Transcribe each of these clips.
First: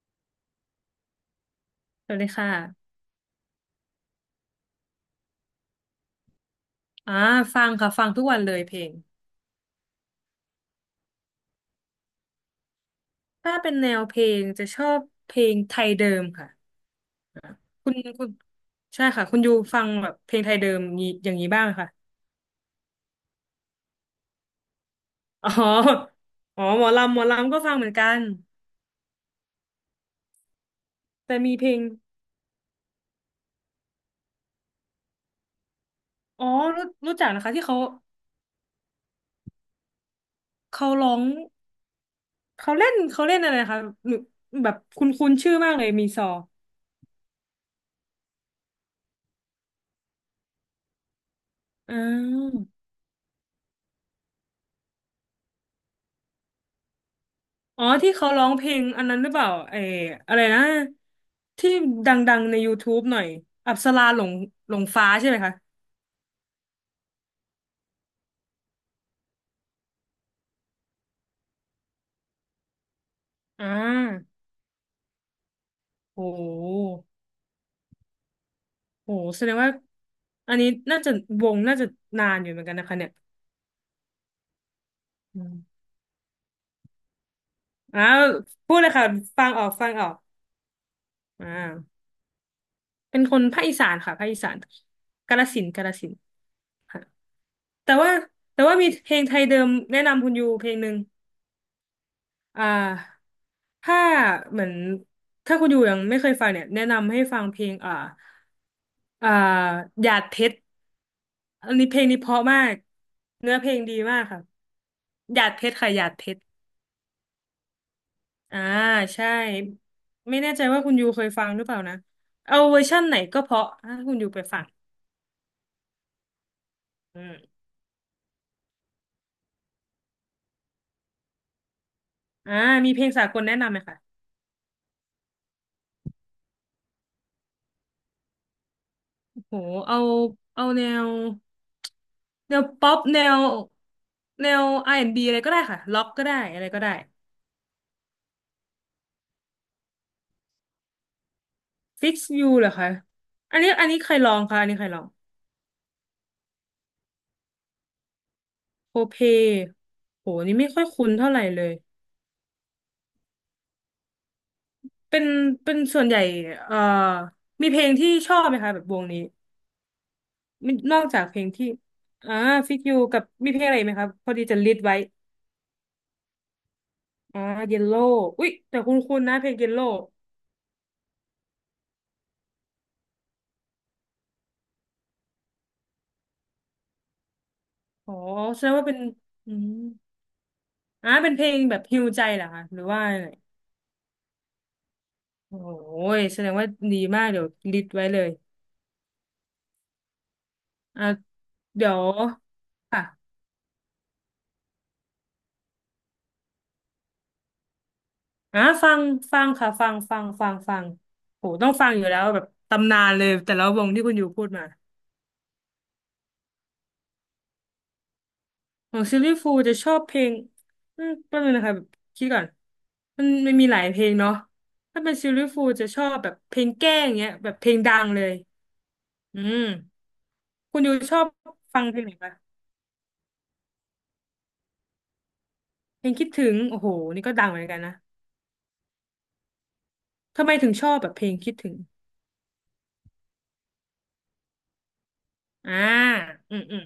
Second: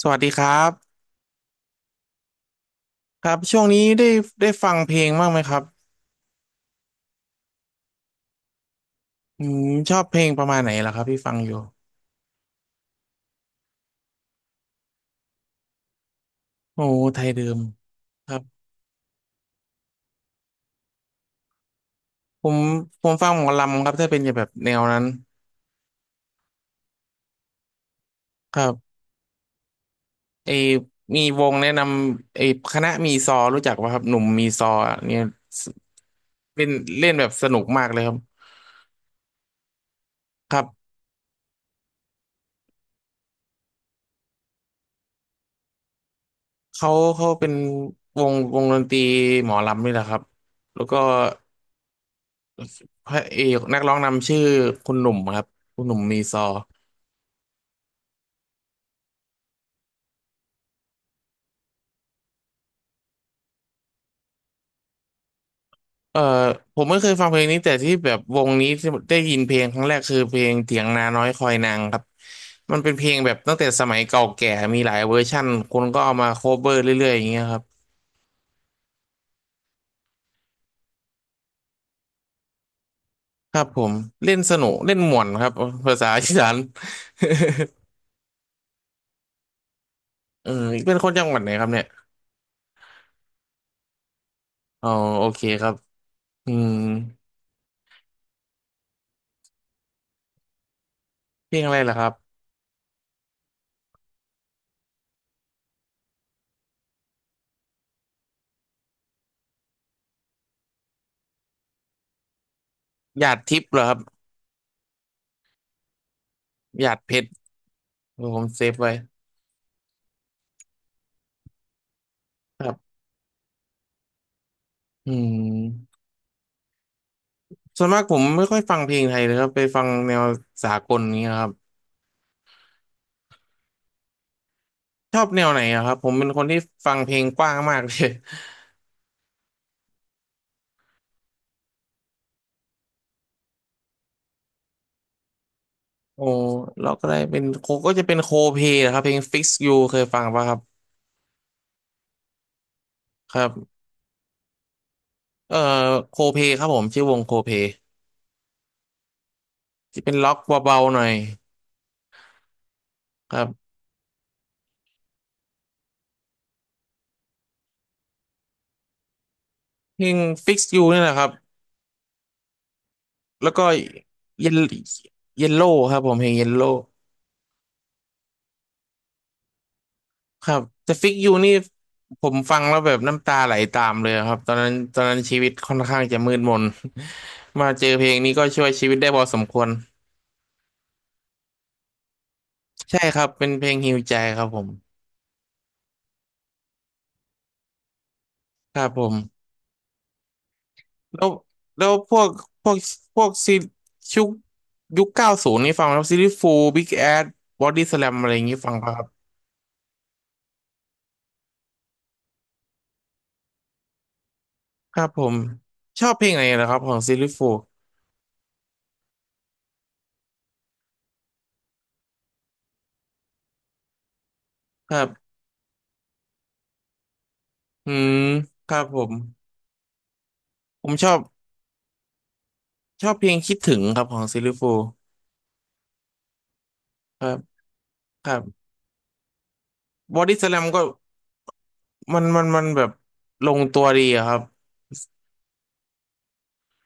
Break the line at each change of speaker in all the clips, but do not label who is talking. สวัสดีครับ
สวัสดีค่ะ
ครับช่วงนี้ได้ฟังเพลงบ้างไหมครับ
อ่าฟังค่ะ ฟังทุกวันเลยเพลง
อืมชอบเพลงประมาณไหนล่ะครับพี่ฟังอยู่
ถ้าเป็นแนวเพลงจะชอบเพลงไทยเดิมค่ะ
โอ้ไทย
อ่า
เดิม
คุณคุ
ค
ณ
รับ
ใช่ค่ะ คุณยูฟังแบบเพลงไทยเดิมนี้อย่างนี้บ้างไหมค่ะ
ผมฟังหมอลำครับถ้าเป็นแบบแนวนั้น
อ๋ออ๋อ หมอลำหมอลำก็ฟังเหมือนกัน
ครับไอมี
แต่
ว
มี
ง
เพ
แนะ
ล
น
ง
ำคณะมีซอรู้จักป่ะครับหนุ่มมีซออะเนี่ย
อ๋อ
เล่น
รู้
เล่น
รู้
แบ
จัก
บ
นะ
ส
คะ
นุ
ที่
ก
เขา
มากเลยครับครั
เขา
บ
ร้องเขาเล่นอะไรนะคะหนูแบบคุ้นคุ้นชื่อมากเลยมีซอ
เขาเขาเป็นวงดนตรีหมอลำนี่แหละครับแล้วก็
อ่า
พระเอกนักร้องนำชื่อคุณหนุ่มครับคุณหนุ่มมีซอ
อ๋อที่เขาร้องเพลงอันนั้นหรือเปล่าไอ้อะไรนะที่ดังๆใน YouTube หน่อยอัปสราหลงหลงฟ้าใช่ไหมคะ
เออผมไม่เคยฟังเพลงนี้แต่ที่แบบวงนี้ที่ได้ยินเพลงครั้งแรกคือเพลงเถียงนาน้อยคอยนางครับมันเป็นเพลงแบบตั้ง
อ่
แต่สมัยเก่า
า
แก่มีหลายเวอร์ชั่นคนก็เอา
โอ้
มา
โ
โคเวอร์เรื่
ห
อยๆอย่างเงี้ยครับ
โอ้โหแสดงว่าอันนี้น่าจะวงน่าจะนานอยู่เหมือนกันนะคะเนี่ย
ครับผมเล่นสนุกเล่นม่วน
อื
ครับ
ม
ภาษาอีสาน
อาวพูดเลยค่ะฟังออก
เออเป็นคนจังหวัด
อ่
ไหนครับเนี่ย
าเป็นคนภาคอีสานค่ะภาคอีสาน
อ๋อโอ
กา
เค
ฬสิ
ค
น
รั
ธุ์
บ
กาฬสินธุ์
อืม
ค่ะแต่ว่าแต่ว่ามีเพลงไทยเดิมแนะนำคุณยูเพลงหนึ่ง
เพลงอะไรล่ะครับ
อ่าถ้าเหมือนถ้าคุณอยู่ยังไม่เคยฟังเนี่ยแนะนำให้ฟังเพลงอ่าหยาดเพชรอันนี้เพลงนี้เพราะมาก
หยาด
เนื้อ
ทิพ
เพ
ย์
ล
เหร
ง
อค
ดี
รับ
มากค่ะหยาดเพชรค่ะหยาดเพชร
หยาดเพชรเออผม
อ่า
เซฟไว้
ใช่ไม่แน่ใจว่าคุณยูเคยฟังหรือเปล่านะเอา
ครั
เวอร์
บ
ชั่นไหนก็เพราะถ้าคุณยูไปฟัง
อืม
อืม
ส่วนมากผมไม่ค่อยฟังเพลงไทยเลยครับไปฟังแนวสากลนี้ยครับ
อ่ามีเพลงสากลแนะนำไหมคะ
ชอบแนวไหนอะครับผมเป็นคนที่ฟังเพลงกว้างมากเลย
โหเอาเอาแนวป๊อปแนวอาร์แอนด์บีอะไรก็ได้ค่ะล็อก
โอ้
ก็ได้อะไรก็
เรา
ได้
ก็ได้เป็นโคก็จะเป็นโคเพลครับเพลง Fix You เคยฟังป่ะครับ
ฟิกซ์ยูเหรอคะ
ครั
อันนี้
บ
อันนี้ใครลองคะ อันนี้ใครลอง
เอ่อโคเพลครับผมชื่อวงโคเพล
โคเพ
จะเป็น
โห
ล็อก
นี่ไม่
เบา
ค่อย
ๆหน่
คุ้
อ
น
ย
เท่าไหร่เลย
ครับ
เป็น เป็นส่วนใหญ่เอ่อมีเพลงที่ชอบไหมคะแบบวงนี้
เพลง Fix
มี
You
นอ
นี่
ก
แหละ
จา
ค
ก
รับ
เพลงที่อ่าฟิกยูกับ มี
แล้ว
เพ
ก็
ลงอะไรอีกไหมคะพอดี
เย
จะ
ล
ลิสต์ไว้
เยลโล่ครับผมเพลงเยลโล่
อ่าเยลโล่อุ๊ยแต่คุ้นๆนะเพลงเยลโล่
ครับแต่ Fix You นี่ผมฟังแล้วแบบน้ำตาไหลตามเลยครับตอนนั้นชีวิตค่อนข้างจะมืดมน มาเจอเพล
อ๋อ
งนี้ก็
แส
ช่ว
ด
ย
งว่า
ชีวิ
เป็
ต
น
ได้พอสม
อื
ควร
มเป็นเพลงแบบฮีลใจเหรอคะหรือ
ใช่
ว่าอะ
ครั
ไร
บเป็นเพลงฮีลใจครับผม
โอ้ยแสดงว่าดีมากเดี๋ยวลิสต์ไว้เลย
ครับผม
อ่า
แล้วแล้
เดี๋
ว
ยว
พวกพวก
ค่ะ
พวกซีชุกยุค90นี่ฟังไหมครับซีรีส์ฟูบิ๊กแอดบอดี้สแลมอะไรอย่างนี้
อ่ะ
ฟัง
ฟั
ป่ะค
ง
รับ
ฟังค่ะฟังโหต้องฟังอยู่แล้วแบบตำนานเลยแต่ละวงที่คุณอยู่พูดมา
ครับผมชอบเพลงไหนเหรอครับของซีรีส์ฟู
ของซิลลี่ฟูลจะชอบเพลงอืมแป๊บนึงนะคะแบบคิดก่อนมันมีหลายเพลงเนาะ
ครั
ถ้าเป็นซิล
บ
ลี่ฟูลจะชอบแบบเพลงแกล้งเงี้ยแบบเพลง
อื
ดัง
ม
เลย
ครับผม
อืมคุณ
ผ
อ
ม
ยู่
ชอ
ช
บ
อบฟังเพลงไหนปะ
ชอบเพลงคิดถึงครับของซีรีส์ฟู
เพลงคิดถึงโอ้โห
ค
นี่
รั
ก็
บ
ดังเหมือนกันนะ
ครับบอดี้ส
ทำไม
แลม
ถึง
ก็
ชอบแบบเพลงคิดถึง
มันแบบลงตัวดีอะครับ
อ่าอืม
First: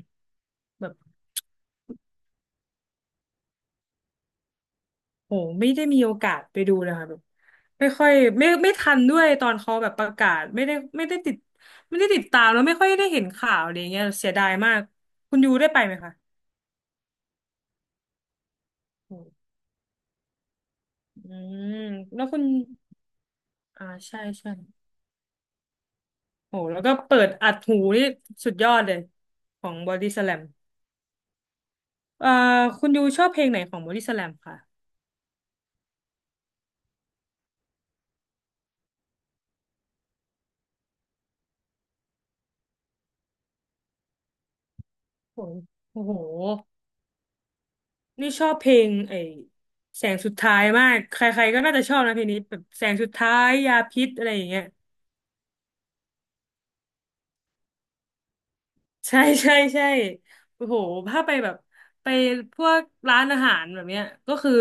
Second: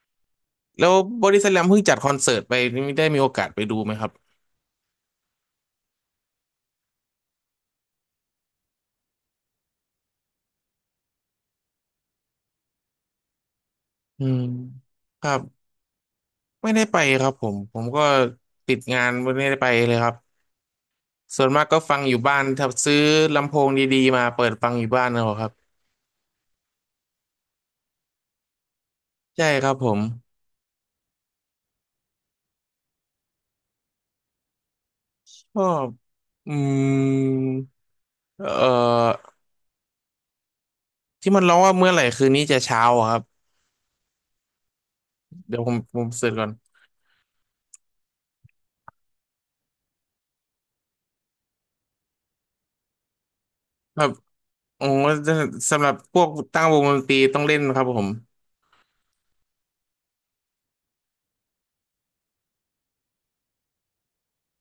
แล้
แบบ
วบอดี้สแลมเพิ่งจัดคอนเสิร์ตไปนี่ได้มีโอกาสไปดูไหมครับ
โหไม่ได้มีโอกาสไปดูเลยค่ะแบบไม่ค่อยไม่ทันด้วยตอนเขาแบบประกาศไม่ได้ติดตามแล้วไม่ค่อยได้เห็นข่าวอะไรเงี้ย
อื
เสีย
ม
ดายมาก
ครั
คุณ
บ
ยูได้ไปไหมคะ
ไม่ได้ไปครับผมผมก็ติดงาน
โห
ไม่ได้ไปเลยครับ
อื
ส่วนมาก
ม
ก็ฟังอยู่
แล้ว
บ้า
คุ
น
ณ
ถ้าซื้อลำโพงดีๆ
ใช่
มาเปิ
ใช่
ดฟังอยู่บ้านเอาครับ
โหแล้วก็เปิดอัดหูนี่สุดยอดเลย
ใช่
ข
ค
อ
รับ
ง
ผ
บอ
ม
ดี้สแลมเอ่อคุณยูชอบเพลงไหนของบอดี้สแลมค่ะ
ชอบอืมเอ่อที่มันร้องว่าเมื่อไหร่คืนนี้จะเช้าอะครับ
โห
เดี๋ยวผมผ
โอ้
ม
โห
เสิร์ชก่อน
นี่ชอบเพลงไอ้แสงสุดท้ายมากใครๆก็น่าจะชอบนะเพลงนี้แบบแสงสุดท้ายยา
ค
พิ
รั
ษ
บ
อะไรอย่างเงี้ย
โอ้สำหรับพวกตั้งวงดนตรีต้องเล่นครับผม
ใช่ใช่ใช่โอ้โหถ้าไปแบบไปพวกร้านอาหารแบบเนี้ยก็คือ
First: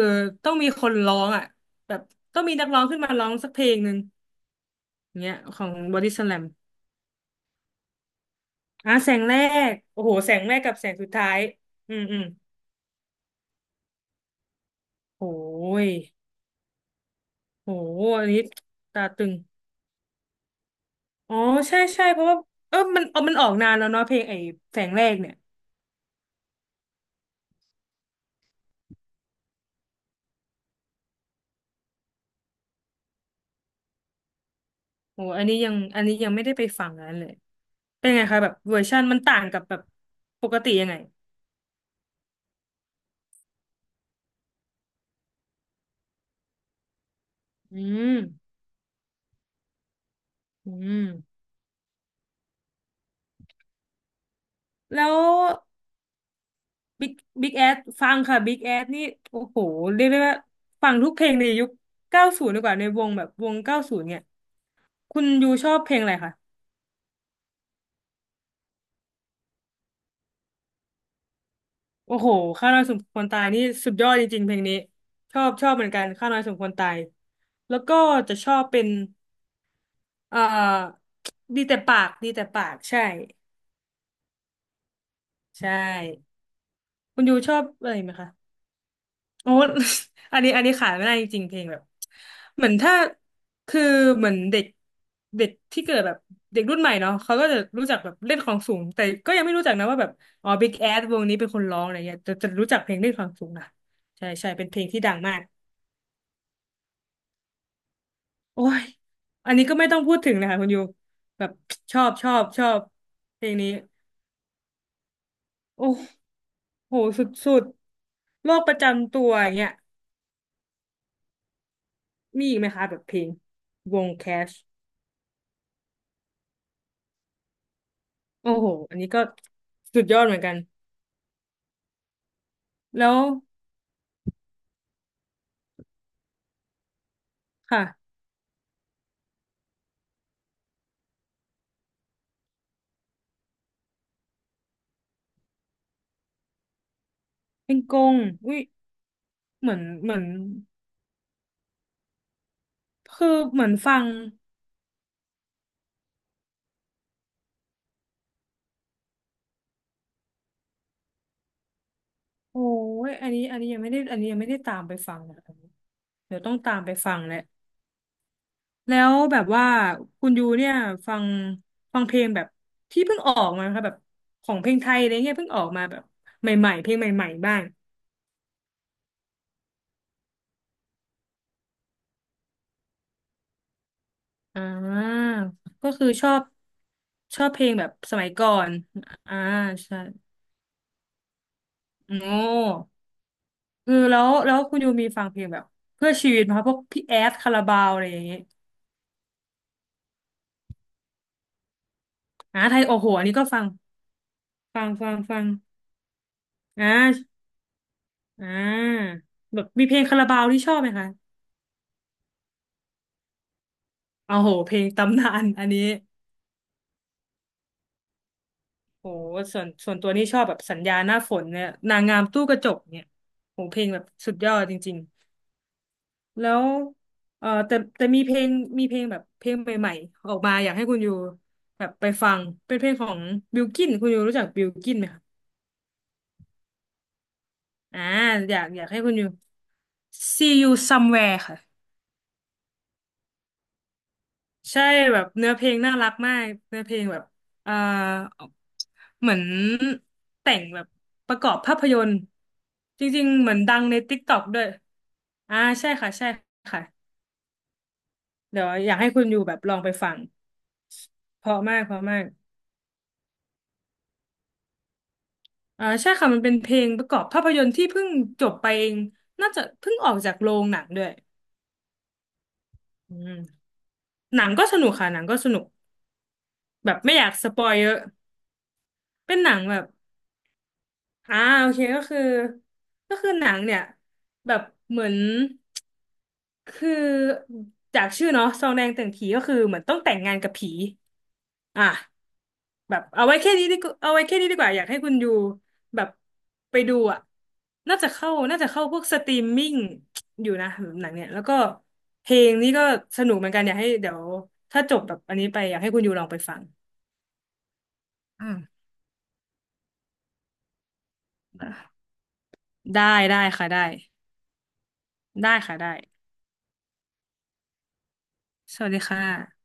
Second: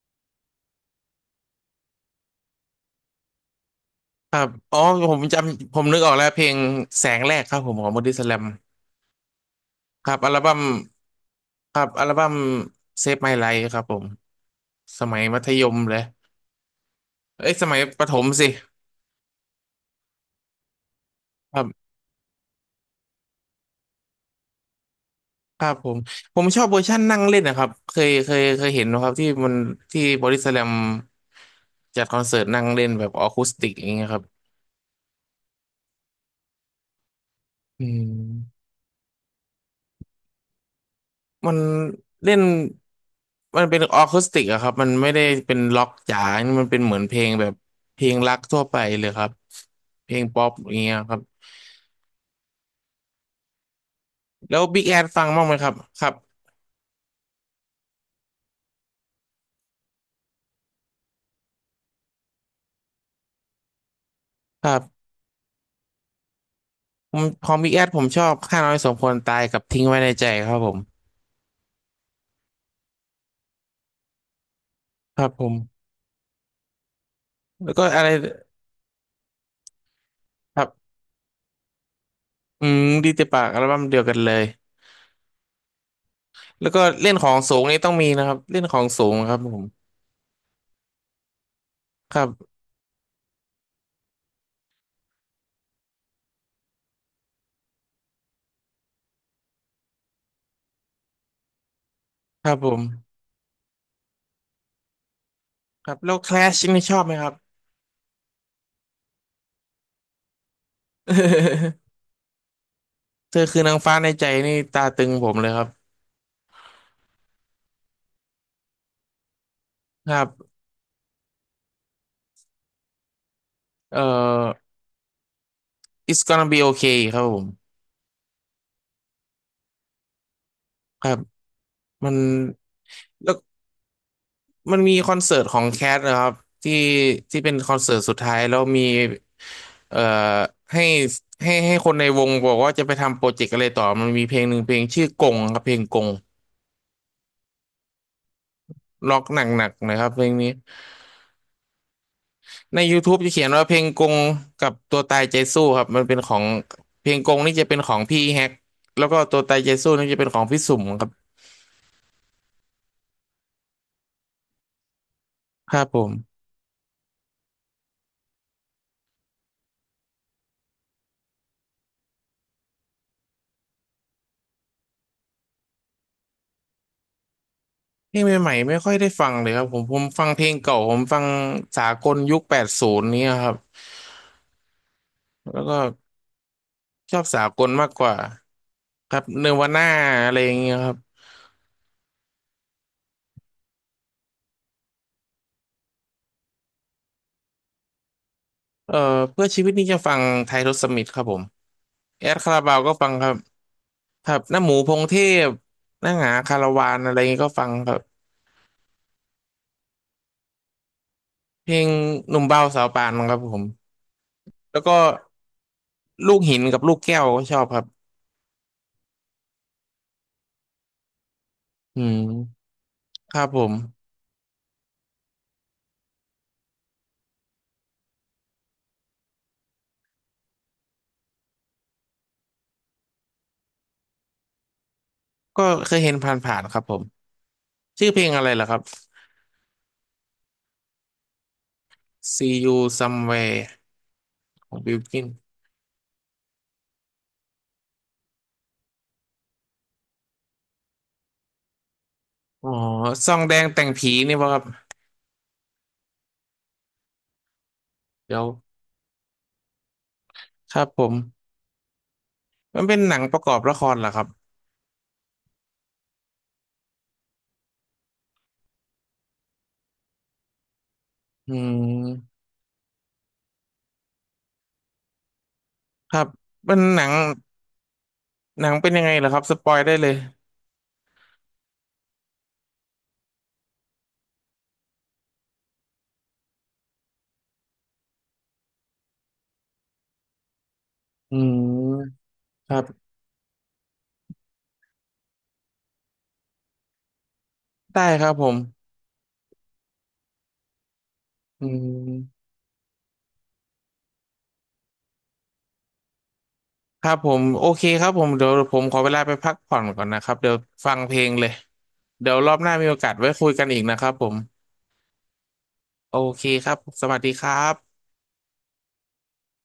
ต้องมีคนร้องอ่ะแบบต้องมีนักร้องขึ้นมาร้องสักเพลงหนึ่ง
ครับอ๋อผ
อย่า
ม
งเงี้
จ
ยของ
ำผม
บ
นึ
อ
กออ
ดี้
ก
ส
แล้ว
แล
เพ
ม
ลงแสงแรกครับผมของบอดี้สแลม
อ่ะแสงแรกโอ้
ค
โห
รับอั
แส
ล
งแร
บั้ม
กกับแสงสุดท้าย
ครับ
อืม
อัล
อืม
บั้ม Save My Life ครับผม สมัย
โอ้
มัธยม
ย
เลยเอ้ย ส
โอ้
มัย
โห
ประถ
อั
ม
นนี้
สิ
ตาตึงอ๋อ
ครั
ใช่
บ
ใช่เพราะว่าเออมันมันออกนานแล้วเนาะเพลงไอ้แสงแรกเนี่ย
ครับผม ผมชอบเวอร์ชันนั่งเล่นนะครับเคยเห็นนะครับที่มันบอดี้สแลมจัดคอนเสิร์ตนั่งเล่นแบบออคูสติกอย่างเงี้ยครับ
โอ้อันนี้ยังอันนี้ยังไม่ได้ไปฟังนั้นเลย
อื
เป็นไงคะแบบ
ม
เวอร์ชันมันต่างกับแบบปกติยังไง
มันเล่นมันเป็นออคูสติกอะครับมันไม่ได้เป็นล็อกจ๋ามันเป็นเหมือนเพลงแบบ
อื
เพลงรัก
ม
ทั่วไปเลยครับเพลงป๊อปอ
อื
ย่างเงี้ยครับ
ม
แล้วบิ๊กแอ
แล้
ด
ว
ฟังบ้างไหมครับครับ
บิ๊กบิ๊กแอดฟังค่ะบิ๊กแอดนี่โอ้โหเรียกได้ว่าฟังทุกเพลงในยุคเก้าศูนย์ดีกว่าในวงแบบวงเก้าศูนย์เนี่ย
ครับ
คุณยูชอบเพลงอะไรคะ
ผมของบิ๊กแอดผมชอบข้าน้อยสมควรตายกับทิ้งไว้ในใจครับผม
โอ้โหข้าวน้อยสมควรตายนี่สุดยอดจริงๆเพลงนี้
ครับ
ช
ผ
อบชอบเห
ม
มือนกันข้าวน้อยสมควรตาย
แล้ว
แล้ว
ก็
ก็
อะไร
จะชอบเป็นเอ่
ครับ
อดีแต่ปากดีแต่ปา
อื
ก
ม
ใช่
ดีเจปากอัลบั้มเดียวกันเลย
ใช่
แล้วก็เล่น
คุ
ข
ณ
อ
ยู
ง
ช
สู
อ
ง
บ
นี่ต้
อะ
อง
ไร
มี
ไหม
นะ
คะ
ครับเล่นของสูงครับ
โอ้
ผม
อันนี้ขายไม่ได้จริงๆเพลงแบบ
ครับ
เหมือนถ้าคือเหมือนเด็กเด็กที่เกิดแบบเด็กรุ่นใหม่เนาะเขาก็จะรู้จักแบบเล่นของสูงแต่ก็ยังไม่รู้จักนะว่าแบบอ๋อ Big Ass วงนี้เป็นคนร้องอะไรเงี้ยจะ
ค
จะ
รับ
รู้
ผ
จัก
ม
เพลงเล่นของสูงนะใช่ใช่เป็นเพลงที่ดังมาก
ครับแล้วแคลชนี่ชอบไหมครับ
โอ้ยอันนี้ก็ไม่ต้องพูดถึงเลยค่ะคุณยูแบบชอ บชอบชอบ
เธอ
เพลง
คือ
นี้
นางฟ้าในใจนี่ตาตึงผมเลยครับ
โอ้โหสุดสุดโรคประจำตัวอย่างเงี้ย
ครับ
มีอีกไหมคะแบบเพลงว
เอ่อ
งแคช
It's gonna be okay ครับผม
โอ้โหอันนี้ก็สุดยอดเหมือนกัน
ครับมัน
แล้ว
แล้ว มันมีคอนเสิร์ตของแคทนะครับที่ที่เป็นคอนเสิร์ต
ค่ะ
สุดท้ายแล้วมีเอ่อให้ให้คนในวงบอกว่าจะไปทำโปรเจกต์อะไรต่อมันมีเพลงหนึ่งเพลงชื่อกงครับเพลงกง
เป็นกงอุ้ย
ล็อกหนั
เห
ก
มือน
ๆนะครับ
เหมื
เพ
อน
ลงนี้ใน YouTube
คื
จะ
อ
เขียน
เห
ว่า
มือ
เพ
น
ลง
ฟั
ก
ง
งกับตัวตายใจสู้ครับมันเป็นของเพลงกงนี่จะเป็นของพี่แฮกแล้วก็ตัวตายใจสู้นี่จะเป็นของพี่สุ่มครับ
โอ้ยอันนี้อันนี้ยังไม่ได้อันนี้ยังไม่ได้ตามไปฟังนะ
ครับผ
เดี๋
ม
ยวต้องตามไปฟังแหละแล้วแบบว่าคุณยูเนี่ยฟังฟังเพลงแบบที่เพิ่งออกมาค่ะแบบของเพลงไทยอะไรเงี้ยเพิ่งออกมาแบบใหม่ๆเพลงใหม่ๆบ้าง
เพลงใหม่ๆไม่ค่อยได้ฟังเลยครับผมผมฟังเพลงเก่าผมฟังสากลยุค80นี้ยครับ
อ่า
แล้วก็
ก็คือชอบ
ชอบ
ช
สา
อบเพ
ก
ล
ล
งแบ
มาก
บ
ก
ส
ว่า
มัยก่อน
ครับ
อ่า
เนวาน่า
ใช่
อะไรอย่างเงี้ยครับ
โอ้ เออแล้วคุณยูมีฟังเพลงแบบเพื่อชีวิตไหมคะพวกพี่แอดคาราบาวอะไรอย่างเงี้ย
เอ่อเพื่อชีวิตนี่จะฟังไทยรสมิธครับผมแอดคารา
อ่า
บา
ไท
ว
ย
ก็
โอ้โห
ฟัง
อั
ค
น
รั
นี้
บ
ก็ฟัง
ครับหน้าหมูพงเท
ฟัง
พหน้าหงาคารา
อ่
วานอะไรเงี้
า
ยก็ฟังครับ
อ่าแบบมีเพลงคาราบาวที่ชอบไหมคะ
เพลงหนุ่มเบาสาวปานครับผม
โอ้โหเพล
แล้ว
ง
ก็
ตำนานอันนี้
ลูกหินกับลูกแก้วก็ชอบครับ
โหส่วนตัวนี่ชอบแบบสัญญาหน้าฝนเนี่ยนา
อื
งงาม
ม
ตู้กระจกเนี่ย
ครับผ
โห
ม
เพลงแบบสุดยอดจริงๆแล้วเออแต่มีเพลงแบบเพลงใหม่ๆออกมาอยากให้คุณยูแบบไปฟังเป็นเพลงของบิลกินคุณยูรู้จักบิลกินไหมคะ
ก็เคยเห็นผ่านๆครับผม
อ่า
ชื่อเพลงอะไรล่ะค
อ
รับ
ยากให้คุณอยู่ See you somewhere ค่ะ
See You Somewhere ของ
ใช่
บิล
แบ
กิน
บเนื้อเพลงน่ารักมากเนื้อเพลงแบบเอ่อเหมือนแต่งแบบประกอบภาพยนตร์
อ๋อ
จริ
ซ
ง
อ
ๆ
ง
เหมื
แด
อน
ง
ดั
แต่
ง
ง
ใน
ผีนี่
TikTok
ป่ะค
ด้
รั
ว
บ
ยอ่าใช่ค่ะใช่ค่ะ
เดี๋ยว
เดี๋ยวอยากให้คุณอยู่แบบลองไปฟัง
ครับผม
เพราะมากเพราะมาก
มันเป็นหนังประกอบละครเหรอครับ
อ่าใช่ค่ะมันเป็นเพลงประกอบภาพยนตร์ที่เพิ่งจบไปเองน่าจะเพิ่งออกจากโรงหนังด้วย
อืม
อืมหนังก็สนุกค่ะหนังก็สนุก
ครับเป็น
แบบ
หนัง
ไม่อยากสปอยเยอะ
หนังเป็นยังไงเหรอ
เป็
ค
น
รับ
หนั
ส
ง
ปอ
แบ
ย
บ
ได้เลย
อ่าโอเค ก็คือก็คือหนังเนี่ยแบบเหมือนคือจากชื่อเนาะซองแดงแต่งผีก็คือเหมือนต้องแต่งงานกับผี
อื
อ่ะ
มครั
แบบ
บ
เอาไว้แค่นี้ดีกว่าเอาไว้แค่นี้ดีกว่าอยากให้คุณอยู่แบบไปดูอ่ะน่า
ได้
จะ
ครั
เข้า
บผม
พวกสตรีมมิ่งอยู่นะหนังเนี่ยแล้วก็
อื
เพล
ม
งนี้ก็สนุกเหมือนกันอยากให้เดี๋ยวถ้าจบแบบอันนี้ไปอยากให้คุณอยู่ลองไปฟัง
ครับผมโอเคครับผม
อื
เดี๋ยวผ
ม
มขอเวลาไปพักผ่อนก่อนนะครับเดี๋ยวฟังเพลงเลย เดี๋ยวรอบหน้ามีโอ
ได้
กาสไว้
ได้
คุยกั
ค่ะ
นอี
ได้
กนะครับผม
ได้ค่ะได้
โอเคครับสวัสดีครับ
สวัสดีค่ะ